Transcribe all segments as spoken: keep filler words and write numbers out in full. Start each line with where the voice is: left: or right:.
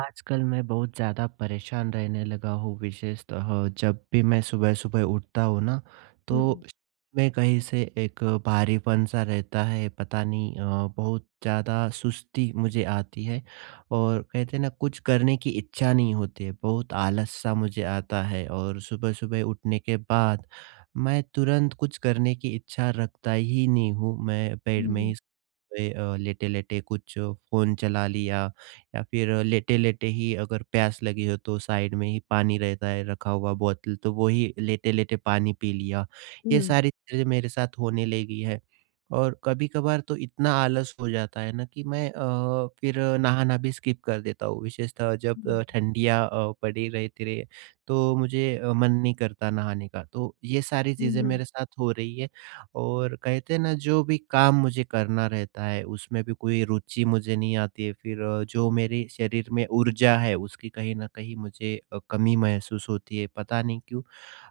right: आजकल मैं बहुत ज़्यादा परेशान रहने लगा हूँ विशेषतः जब भी मैं सुबह-सुबह उठता हूँ ना, तो
left: हुँ।
right: में कहीं से एक भारीपन-सा रहता है, पता नहीं अ, बहुत ज़्यादा सुस्ती मुझे आती है। और कहते हैं ना कुछ करने की इच्छा नहीं होती है, बहुत आलस-सा मुझे आता है। और सुबह-सुबह उठने के बाद, मैं तुरंत कुछ करने की इच्छा रखता ही नहीं हूँ, मैं बेड में
left: हुँ।
right: ही स ते अ, लेटे-लेटे कुछ फ़ोन चला लिया, या फिर लेट-लेटे ही अगर प्यास लगी हो तो साइड में ही पानी रहता है, रखा हुआ बोतल, तो वोही लेट-लेटे पानी पी लिया, ये
left: हुँ।
right: सारी चीज़ें मेरे साथ होने लगी है। और कभी-कभार तो इतना आलस हो जाता है ना कि मैं अ, फिर नहाना भी स्किप कर देता हूँ, विशेषतः जब अ,
left: हुँ।
right: ठंडियाँ अ, पड़ी रहती रही तो मुझे अ, मन नहीं करता नहाने का, तो ये सारी
left: हुँ,
right: चीज़ें
left: हुँ।
right: मेरे साथ हो रही है। और कहते हैं ना जो भी काम मुझे करना रहता है उसमें भी कोई रुचि मुझे नहीं आती है फिर अ, जो मेरे शरीर में ऊर्जा है, उसकी कहीं न कहीं मुझे अ, कमी महसूस होती है, पता नहीं क्यों?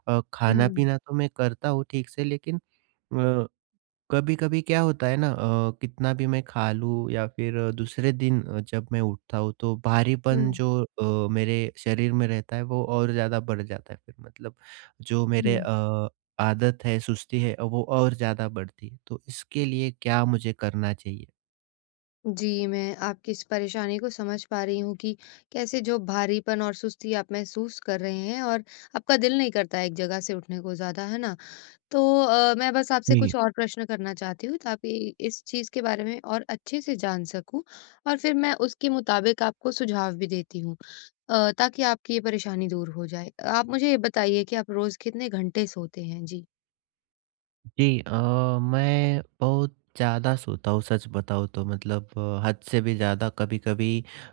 right: अ,
left: हुँ।
right: खाना-पीना तो मैं करता हूँ, ठीक से लेकिन अ, कभी-कभी क्या होता है ना अ, कितना भी मैं खा लूँ, या फिर दूसरे दिन अ, जब मैं उठता हूँ तो भारीपन
left: हुँ।
right: जो अ, मेरे शरीर में रहता है, वो और ज़्यादा बढ़ जाता है फिर मतलब जो मेरे
left: हुँ।
right: अ, आदत है, सुस्ती है, वो और ज़्यादा बढ़ती है, तो इसके लिए क्या मुझे करना चाहिए?
left: जी, मैं आपकी इस परेशानी को समझ पा रही हूँ कि कैसे जो भारीपन और सुस्ती आप महसूस कर रहे हैं और आपका दिल नहीं करता है एक जगह से उठने को ज़्यादा, है ना? तो अ, मैं बस आपसे
right: जी।
left: कुछ और प्रश्न करना चाहती हूँ ताकि इस चीज़ के बारे में और अच्छे से जान सकूँ और फिर मैं उसके मुताबिक आपको सुझाव भी देती हूँ अ, ताकि आपकी ये परेशानी दूर हो जाए, आप मुझे ये बताइए कि आप रोज़ कितने घंटे सोते हैं? जी।
right: जी अ, मैं बहुत ज़्यादा सोता हूँ सच बताऊँ तो मतलब हद से भी ज़्यादा कभी-कभी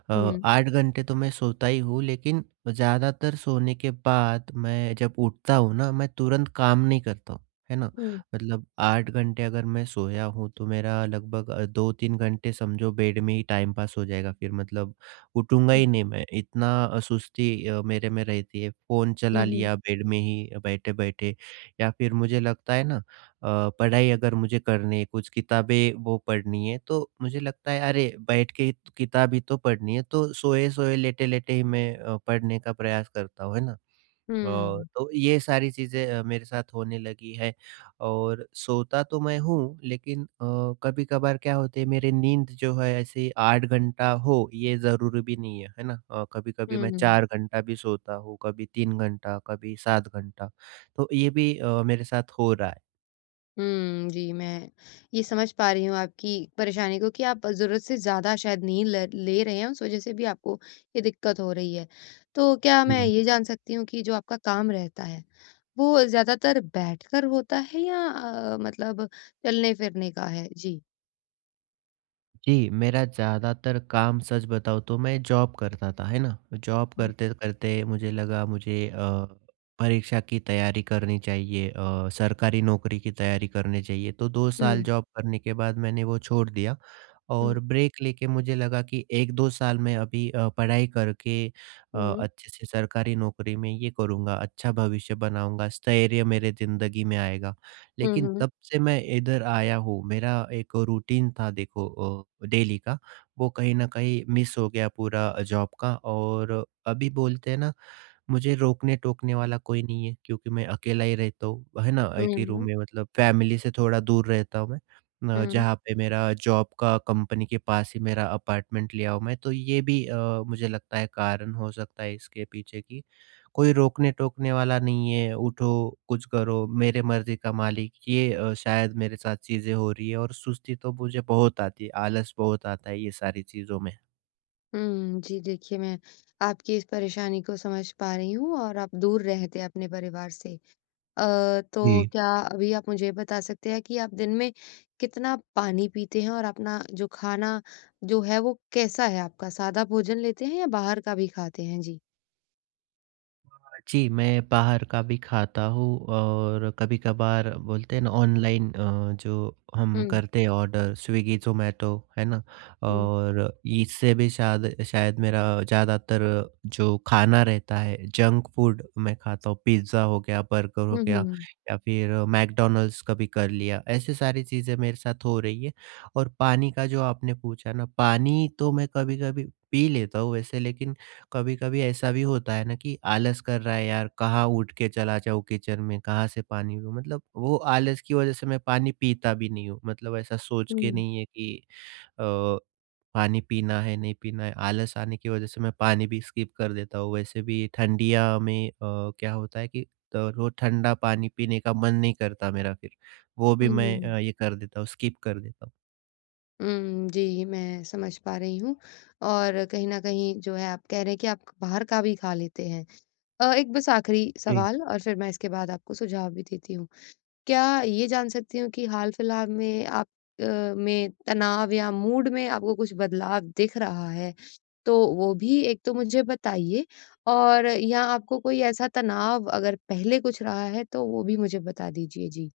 right: अ,
left: हुँ।
right: आठ घंटे तो मैं सोता ही हूँ लेकिन, ज़्यादातर सोने के बाद मैं जब उठता हूँ ना, मैं तुरंत काम नहीं करता हूँ, है ना?
left: हुँ।
right: मतलब आठ घंटे अगर मैं सोया हूँ, तो मेरा लगभग दो तीन घंटे समझो बेड में ही टाइम पास हो जाएगा फिर मतलब उठूँगा ही
left: हुँ।
right: नहीं मैं, इतना अ, सुस्ती मेरे में रहती है फ़ोन
left: हुँ,
right: चला
left: हुँ।
right: लिया बेड में ही बैठे-बैठे, या फिर मुझे लगता है ना अ, पढ़ाई अगर मुझे करनी है, कुछ किताबें, वो पढ़नी है तो मुझे लगता है अरे, बैठ के किताब ही तो पढ़नी है तो सोए-सोए, लेट-लेटे ही मैं अ, पढ़ने का प्रयास करता हूँ, है ना? अ,
left: हुँ।
right: तो ये सारी चीजें अ, मेरे साथ होने लगी है और सोता तो मैं हूँ, लेकिन अ, कभी-कभार क्या होता है मेरी नींद जो है, ऐसे आठ घंटा हो ये ज़रूरी भी नहीं है, है ना? अ, कभी-कभी मैं
left: हुँ।
right: चार घंटा भी सोता हूँ, कभी तीन घंटा कभी सात घंटा तो ये भी अ, मेरे साथ हो रहा है।
left: हुँ, जी, मैं ये समझ पा रही हूँ आपकी परेशानी को कि आप ज़रूरत से ज़्यादा शायद नींद ल ले रहे हैं, उस वज़ह से भी आपको ये दिक्कत हो रही है। तो क्या मैं
right: जी।
left: ये जान सकती हूँ कि जो आपका काम रहता है, वो ज़्यादातर बैठकर होता है या अ, मतलब चलने-फिरने का है? जी।
right: जी, मेरा ज़्यादातर काम, सच बताऊँ तो मैं जॉब करता था, है ना? जॉब
left: हुँ।
right: करते-करते मुझे लगा मुझे अ, परीक्षा की तैयारी करनी चाहिए अ, सरकारी नौकरी की तैयारी करनी चाहिए, तो दो साल
left: हुँ।
right: जॉब करने के बाद मैंने वो छोड़ दिया और
left: हुँ।
right: ब्रेक लेके मुझे लगा कि एक दो साल में अभी अ, पढ़ाई करके अ,
left: हुँ।
right: अच्छे से सरकारी नौकरी में ये करूँगा, अच्छा भविष्य बनाऊँगा, स्थैर्य मेरे जिंदगी में आएगा
left: हुँ,
right: लेकिन
left: हुँ।
right: तब से मैं इधर आया हूँ मेरा एक रूटीन था देखो अ, डेली का वो कहीं न कहीं मिस हो गया पूरा जॉब का और अभी बोलते हैं ना, मुझे रोकने-टोकने वाला कोई नहीं है, क्योंकि मैं अकेला ही रहता हूँ, है ना? एक ही रूम
left: हुँ।
right: में मतलब फैमिली से थोड़ा दूर रहता हूँ मैं ना
left: हुँ।
right: जहाँ पे मेरा जॉब का कंपनी के पास ही मेरा अपार्टमेंट लिया हूँ मैं तो ये भी अ, मुझे लगता है कारण हो सकता है इसके पीछे की, कोई रोकने-टोकने वाला नहीं है, उठो, कुछ करो, मेरी मर्ज़ी का मालिक ये अ, शायद मेरे साथ चीज़ें हो रही हैं और सुस्ती तो मुझे बहुत आती है, आलस बहुत आता है ये सारी चीज़ों में।
left: हुँ, जी, देखिए मैं आपकी इस परेशानी को समझ पा रही हूँ और आप दूर रहते हैं अपने परिवार से। अ, तो
right: जी।
left: क्या अभी आप मुझे ये बता सकते हैं कि आप दिन में, कितना पानी पीते हैं और अपना जो खाना, जो है वो कैसा है आपका सादा भोजन लेते हैं या बाहर का भी खाते हैं? जी।
right: जी, मैं बाहर का भी खाता हूँ और कभी-कभार बोलते हैं ना ऑनलाइन अ, जो हम
left: हुँ।
right: करते हैं ऑर्डर स्विग्गी, ज़ोमैटो, है ना?
left: हुँ।
right: और इससे भी शायद शायद मेरा ज़्यादातर जो खाना रहता है, जंक फूड मैं खाता हूँ, पिज़्ज़ा हो गया, बर्गर हो
left: हुँ, हुँ,
right: गया
left: हुँ।
right: या फिर मैकडॉनल्ड्स कभी कर लिया, ऐसी सारी चीज़ें मेरे साथ हो रही है। और पानी का जो आपने पूछा न, पानी तो मैं कभी-कभी पी लेता हूँ वैसे लेकिन कभी-कभी ऐसा भी होता है ना कि आलस कर रहा है, यार कहाँ उठ के चला जाऊँ किचन में, कहाँ से पानी मतलब वो आलस की वजह से मैं पानी पीता भी नहीं हूँ, मतलब ऐसा सोच के
left: हुँ।
right: नहीं है कि अ, पानी पीना है, नहीं पीना है, आलस आने की वजह से मैं पानी भी स्किप कर देता हूँ, वैसे भी ठंडिया में अ, क्या होता है कि अ, वो ठंडा पानी पीने का मन नहीं करता मेरा फिर, वो भी मैं
left: हुँ।
right: अ, ये कर देता हूँ स्किप कर देता हूँ।
left: हूँ, जी, मैं समझ पा रही हूँ और कहीं न कहीं जो है आप कह रहे हैं, कि आप बाहर का भी खा लेते हैं अ, एक बस आखिरी
right: जी।
left: सवाल और फिर मैं इसके बाद आपको सुझाव भी देती हूँ। क्या ये जान सकती हूँ कि हाल-फिलहाल में आप अ, में तनाव या मूड में आपको कुछ बदलाव दिख रहा है? तो वो भी एक तो मुझे बताइए और या आपको कोई ऐसा तनाव अगर पहले कुछ रहा है, तो वो भी मुझे बता दीजिए। जी।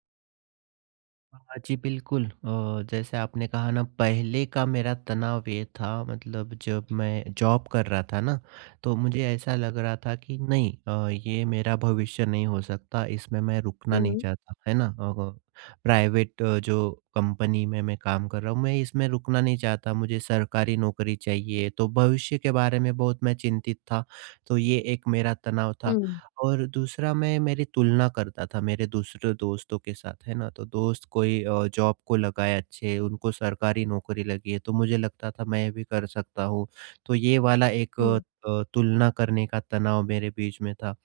right: हाँ, हाँ, जी, बिल्कुल अ, जैसे आपने कहा ना पहले का मेरा तनाव ये था मतलब जब मैं जॉब कर रहा था ना, तो मुझे ऐसा लग रहा था कि नहीं अ, ये मेरा भविष्य नहीं हो सकता, इसमें मैं रुकना नहीं
left: हुँ।
right: चाहता, है ना? प्राइवेट अ, जो कंपनी में मैं काम कर रहा हूँ, मैं इसमें रुकना नहीं चाहता मुझे सरकारी नौकरी चाहिए, तो भविष्य के बारे में बहुत मैं चिंतित था, तो ये एक मेरा तनाव था
left: हुँ।
right: और दूसरा मैं मेरी तुलना करता था मेरे दूसरे दोस्तों के साथ, है ना? तो दोस्त कोई अ, जॉब को लगाए अच्छे उनको सरकारी नौकरी लगी है, तो मुझे लगता था मैं भी कर सकता हूँ, तो ये वाला एक क
left: हुँ।
right: तुलना करने का तनाव मेरे बीच में था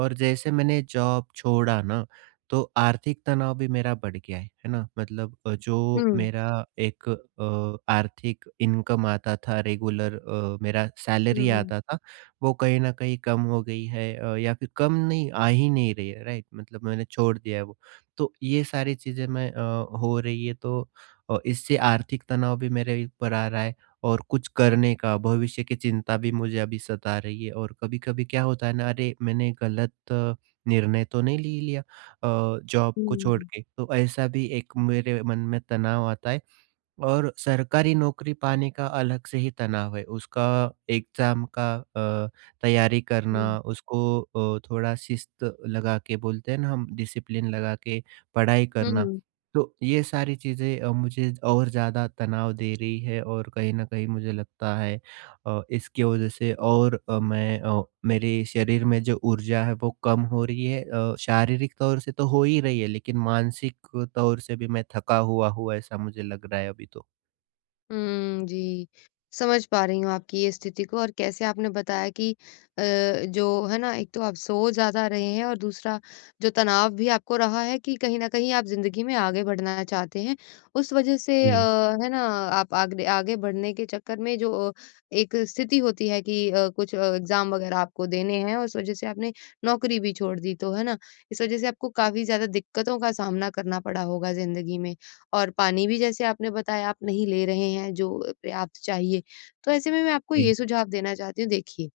right: और जैसे मैंने जॉब छोड़ा ना, तो आर्थिक तनाव भी मेरा बढ़ गया, है ना? मतलब अ, जो
left: हुँ।
right: मेरा एक अ, आर्थिक इनकम आता था रेगुलर अ, मेरा
left: हुँ,
right: सैलरी
left: हुँ।
right: आता था, वो कहीं न कहीं कम हो गई है अ, या फिर कम नहीं आ ही नहीं रही है राइट? मतलब मैंने छोड़ दिया है वो। तो ये सारी चीज़ें मैं अ, हो रही है तो अ, इससे आर्थिक तनाव भी मेरे ही ऊपर आ रहा है और कुछ करने का भविष्य की चिंता भी मुझे अभी सता रही है और कभी-कभी क्या होता है ना अरे, मैंने गलत निर्णय तो नहीं ले लिया अ, जॉब को छोड़
left: हुँ।
right: के, तो ऐसा भी एक मेरे मन में तनाव आता है और सरकारी नौकरी पाने का अलग से ही तनाव है, उसका एग्ज़ाम का अ, तैयारी करना
left: हुँ।
right: उसको अ, थोड़ा शिष्ट लगा के बोलते हैं ना हम डिसिप्लिन लगा के पढ़ाई
left: हुँ,
right: करना,
left: हुँ।
right: तो ये सारी चीज़ें अ, मुझे झ और ज़्यादा तनाव दे रही है और कहीं न कहीं मुझे लगता है अ, इसकी वजह से और अ, मैं अ, मेरे शरीर में जो ऊर्जा है, वो कम हो रही है अ, शारीरिक तौर से तो हो ही रही है, लेकिन मानसिक तौर से भी मैं थका हुआ हूँ ऐसा मुझे लग रहा है अभी तो।
left: उम, जी, समझ पा रही हूँ आपकी ये स्थिति को और कैसे आपने बताया कि अ, जो, है ना, एक तो आप सो ज़्यादा रहे हैं, और दूसरा जो तनाव भी आपको रहा है कि कहीं न कहीं आप ज़िंदगी में आगे बढ़ना चाहते हैं। उस वजह से अ,
right: जी।
left: है ना, आप आग दे आगे बढ़ने के चक्कर में जो एक स्थिति होती है कि अ, कुछ अ, एग्ज़ाम वगैरह आपको देने हैं, उस वजह से आपने नौकरी भी छोड़ दी तो, है ना, इस वजह से आपको काफ़ी ज़्यादा दिक्कतों का सामना करना पड़ा होगा ज़िंदगी में। और पानी भी, जैसे आपने बताया, आप नहीं ले रहे हैं जो अ, पर्याप्त चाहिए, तो ऐसे में मैं आपको
right: जी।
left: ये सुझाव देना चाहती हूँ, देखिए,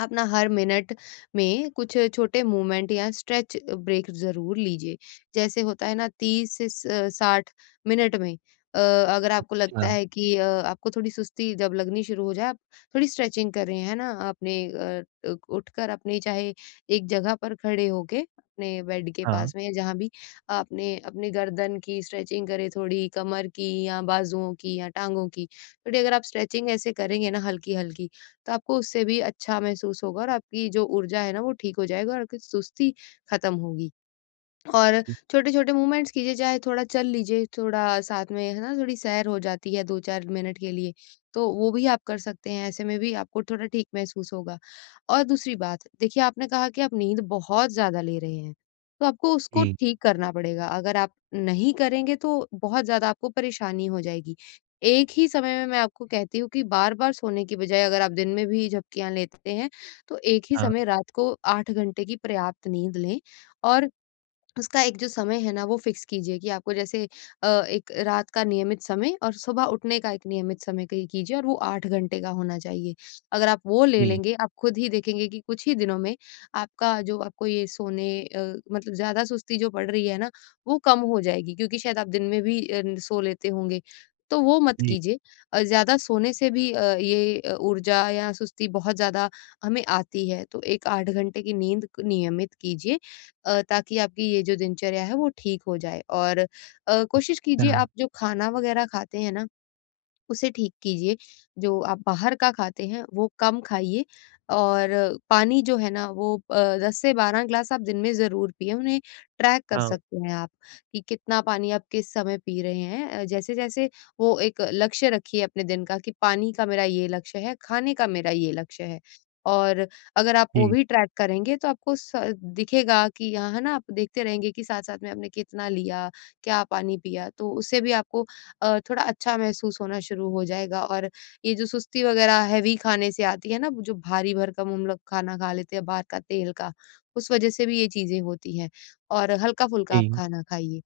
left: आप ना हर मिनट में कुछ छोटे मूवमेंट या स्ट्रेच ब्रेक ज़रूर लीजिए। जैसे होता है ना तीस से स साठ मिनट में अ, अगर आपको लगता
right: अच्छा।
left: है कि अ आपको थोड़ी सुस्ती जब लगनी शुरू हो जाए, आप थोड़ी स्ट्रेचिंग करें, है ना अपने अ अ, उठकर अपने चाहे एक जगह पर खड़े होके अपने बेड के
right: हाँ।
left: पास में या जहाँ भी, आपने अपने गर्दन की स्ट्रेचिंग करें, थोड़ी कमर की या बाजुओं की या टाँगों की। थोड़ी अगर आप स्ट्रेचिंग ऐसे करेंगे ना हल्की-हल्की, तो आपको उससे भी अच्छा महसूस होगा, और आपकी जो ऊर्जा है ना, वो ठीक हो जाएगा, और आपकी सुस्ती ख़त्म होगी। और छोटे-छोटे मूवमेंट्स कीजिए, चाहे थोड़ा चल लीजिए थोड़ा साथ में, है ना, थोड़ी सैर हो जाती है दो चार मिनट के लिए। तो वो भी आप कर सकते हैं, ऐसे में भी आपको थोड़ा ठीक महसूस होगा। और दूसरी बात, देखिए, आपने कहा कि आप नींद बहुत ज़्यादा ले रहे हैं, तो आपको उसको
right: जी।
left: ठीक करना पड़ेगा, अगर आप नहीं करेंगे, तो बहुत ज़्यादा आपको परेशानी हो जाएगी। एक ही समय में मैं आपको कहती हूँ कि बार-बार सोने की बजाए, अगर आप दिन में भी झपकियाँ लेते हैं, तो एक ही
right: हाँ।
left: समय रात को आठ घंटे की पर्याप्त नींद लें और उसका एक जो समय है ना, वो फिक्स कीजिए कि आपको जैसे अ, एक रात का नियमित समय और सुबह उठने का एक नियमित समय तय कीजिए और वो आठ घंटे का होना चाहिए। अगर आप वो ले
right: जी।
left: लेंगे, आप खुद ही देखेंगे कि कुछ ही दिनों में आपका जो आपको ये सोने अ, मतलब ज़्यादा सुस्ती जो बढ़ रही है ना, वो कम हो जाएगी क्योंकि शायद आप दिन में भी अ, न सो लेते होंगे, तो वो मत
right: जी।
left: कीजिए। और ज़्यादा सोने से भी अ, ये अ, ऊर्जा या सुस्ती बहुत ज़्यादा हमें आती है, तो एक आठ घंटे की नींद नियमित कीजिए अ, ताकि आपकी ये जो दिनचर्या है, वो ठीक हो जाए। और अ, कोशिश कीजिए
right: हाँ।
left: आप जो खाना वगैरह खाते हैं ना, उसे ठीक कीजिए। जो आप बाहर का खाते हैं, वो कम खाइए, और पानी जो है ना, वो अ, दस से बारह गिलास आप दिन में ज़रूर पीएँ। उन्हें ट्रैक कर
right: हाँ।
left: सकते हैं आप कि कितना पानी आप किस समय पी रहे हैं। अ, जैसे-जैसे वो एक लक्ष्य रखिए अपने दिन का कि पानी का मेरा ये लक्ष्य है, खाने का मेरा ये लक्ष्य है और अगर आप वो
right: जी।
left: भी ट्रैक करेंगे, तो आपको स दिखेगा कि यहाँ है ना, आप देखते रहेंगे कि साथ-साथ में आपने कितना लिया, क्या पानी पिया, तो उससे भी आपको अ, थोड़ा अच्छा महसूस होना शुरू हो जाएगा। और ये जो सुस्ती वगैरह हैवी खाने से आती है ना, जो भारी-भरकम हम लोग खाना खा लेते हैं, बाहर का तेल का, उस वजह से भी ये चीज़ें होती हैं, और हल्का-फुल्का आप
right: जी।
left: खाना खाइए।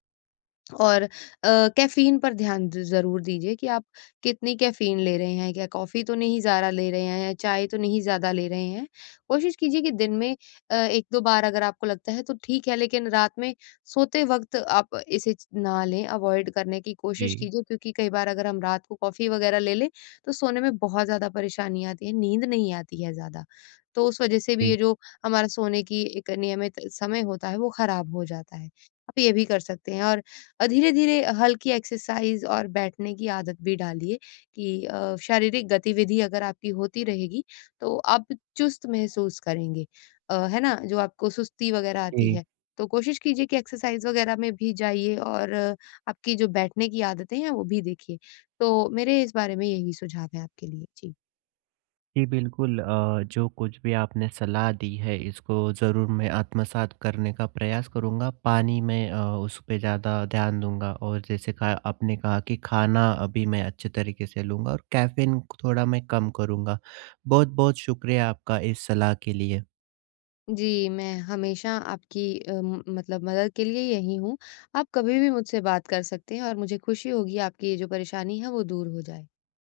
left: और अ, कैफीन पर ध्यान द ज़रूर दीजिए कि आप कितनी कैफीन ले रहे हैं, क्या कॉफी तो नहीं ज़्यादा ले रहे हैं या चाय तो नहीं ज़्यादा ले रहे हैं। कोशिश कीजिए कि दिन में अ, एक दो बार अगर आपको लगता है, तो ठीक है, लेकिन रात में सोते वक़्त आप इसे च ना लें, अवॉइड करने की कोशिश
right: जी।
left: कीजिए, क्योंकि कई बार अगर हम रात को कॉफी वगैरह ले लें, तो सोने में बहुत ज़्यादा परेशानी आती है, नींद नहीं आती है ज़्यादा। तो उस वजह से भी
right: जी।
left: ये जो हमारा सोने की एक नियमित समय होता है, वो खराब हो जाता है। आप ये भी कर सकते हैं और अ, धीरे-धीरे हल्की एक्सरसाइज़ और बैठने की आदत भी डालिए कि अ, शारीरिक गतिविधि अगर आपकी होती रहेगी, तो आप चुस्त महसूस करेंगे अ, है ना, जो आपको सुस्ती वगैरह आती
right: जी।
left: है, तो कोशिश कीजिए कि एक्सरसाइज़ वगैरह में भी जाइए, और आपकी जो बैठने की आदतें हैं, वो भी देखिए। तो मेरे इस बारे में यही सुझाव हैं आपके लिए। जी।
right: जी, बिल्कुल अ, जो कुछ भी आपने सलाह दी है, इसको ज़रूर मैं आत्मसात करने का प्रयास करूँगा। पानी में अ, उस पे ज़्यादा ध्यान दूँगा, और जैसे कहा आपने कहा कि खाना अभी मैं अच्छे तरीके से लूँगा और कैफीन थोड़ा मैं कम करूँगा। बहुत-बहुत शुक्रिया आपका इस सलाह के लिए।
left: जी, मैं हमेशा आपकी अम, मतलब मदद के लिए यही हूँ, आप कभी भी मुझसे बात कर सकते हैं, और मुझे खुशी होगी आपकी ये जो परेशानी है, वो दूर हो जाए।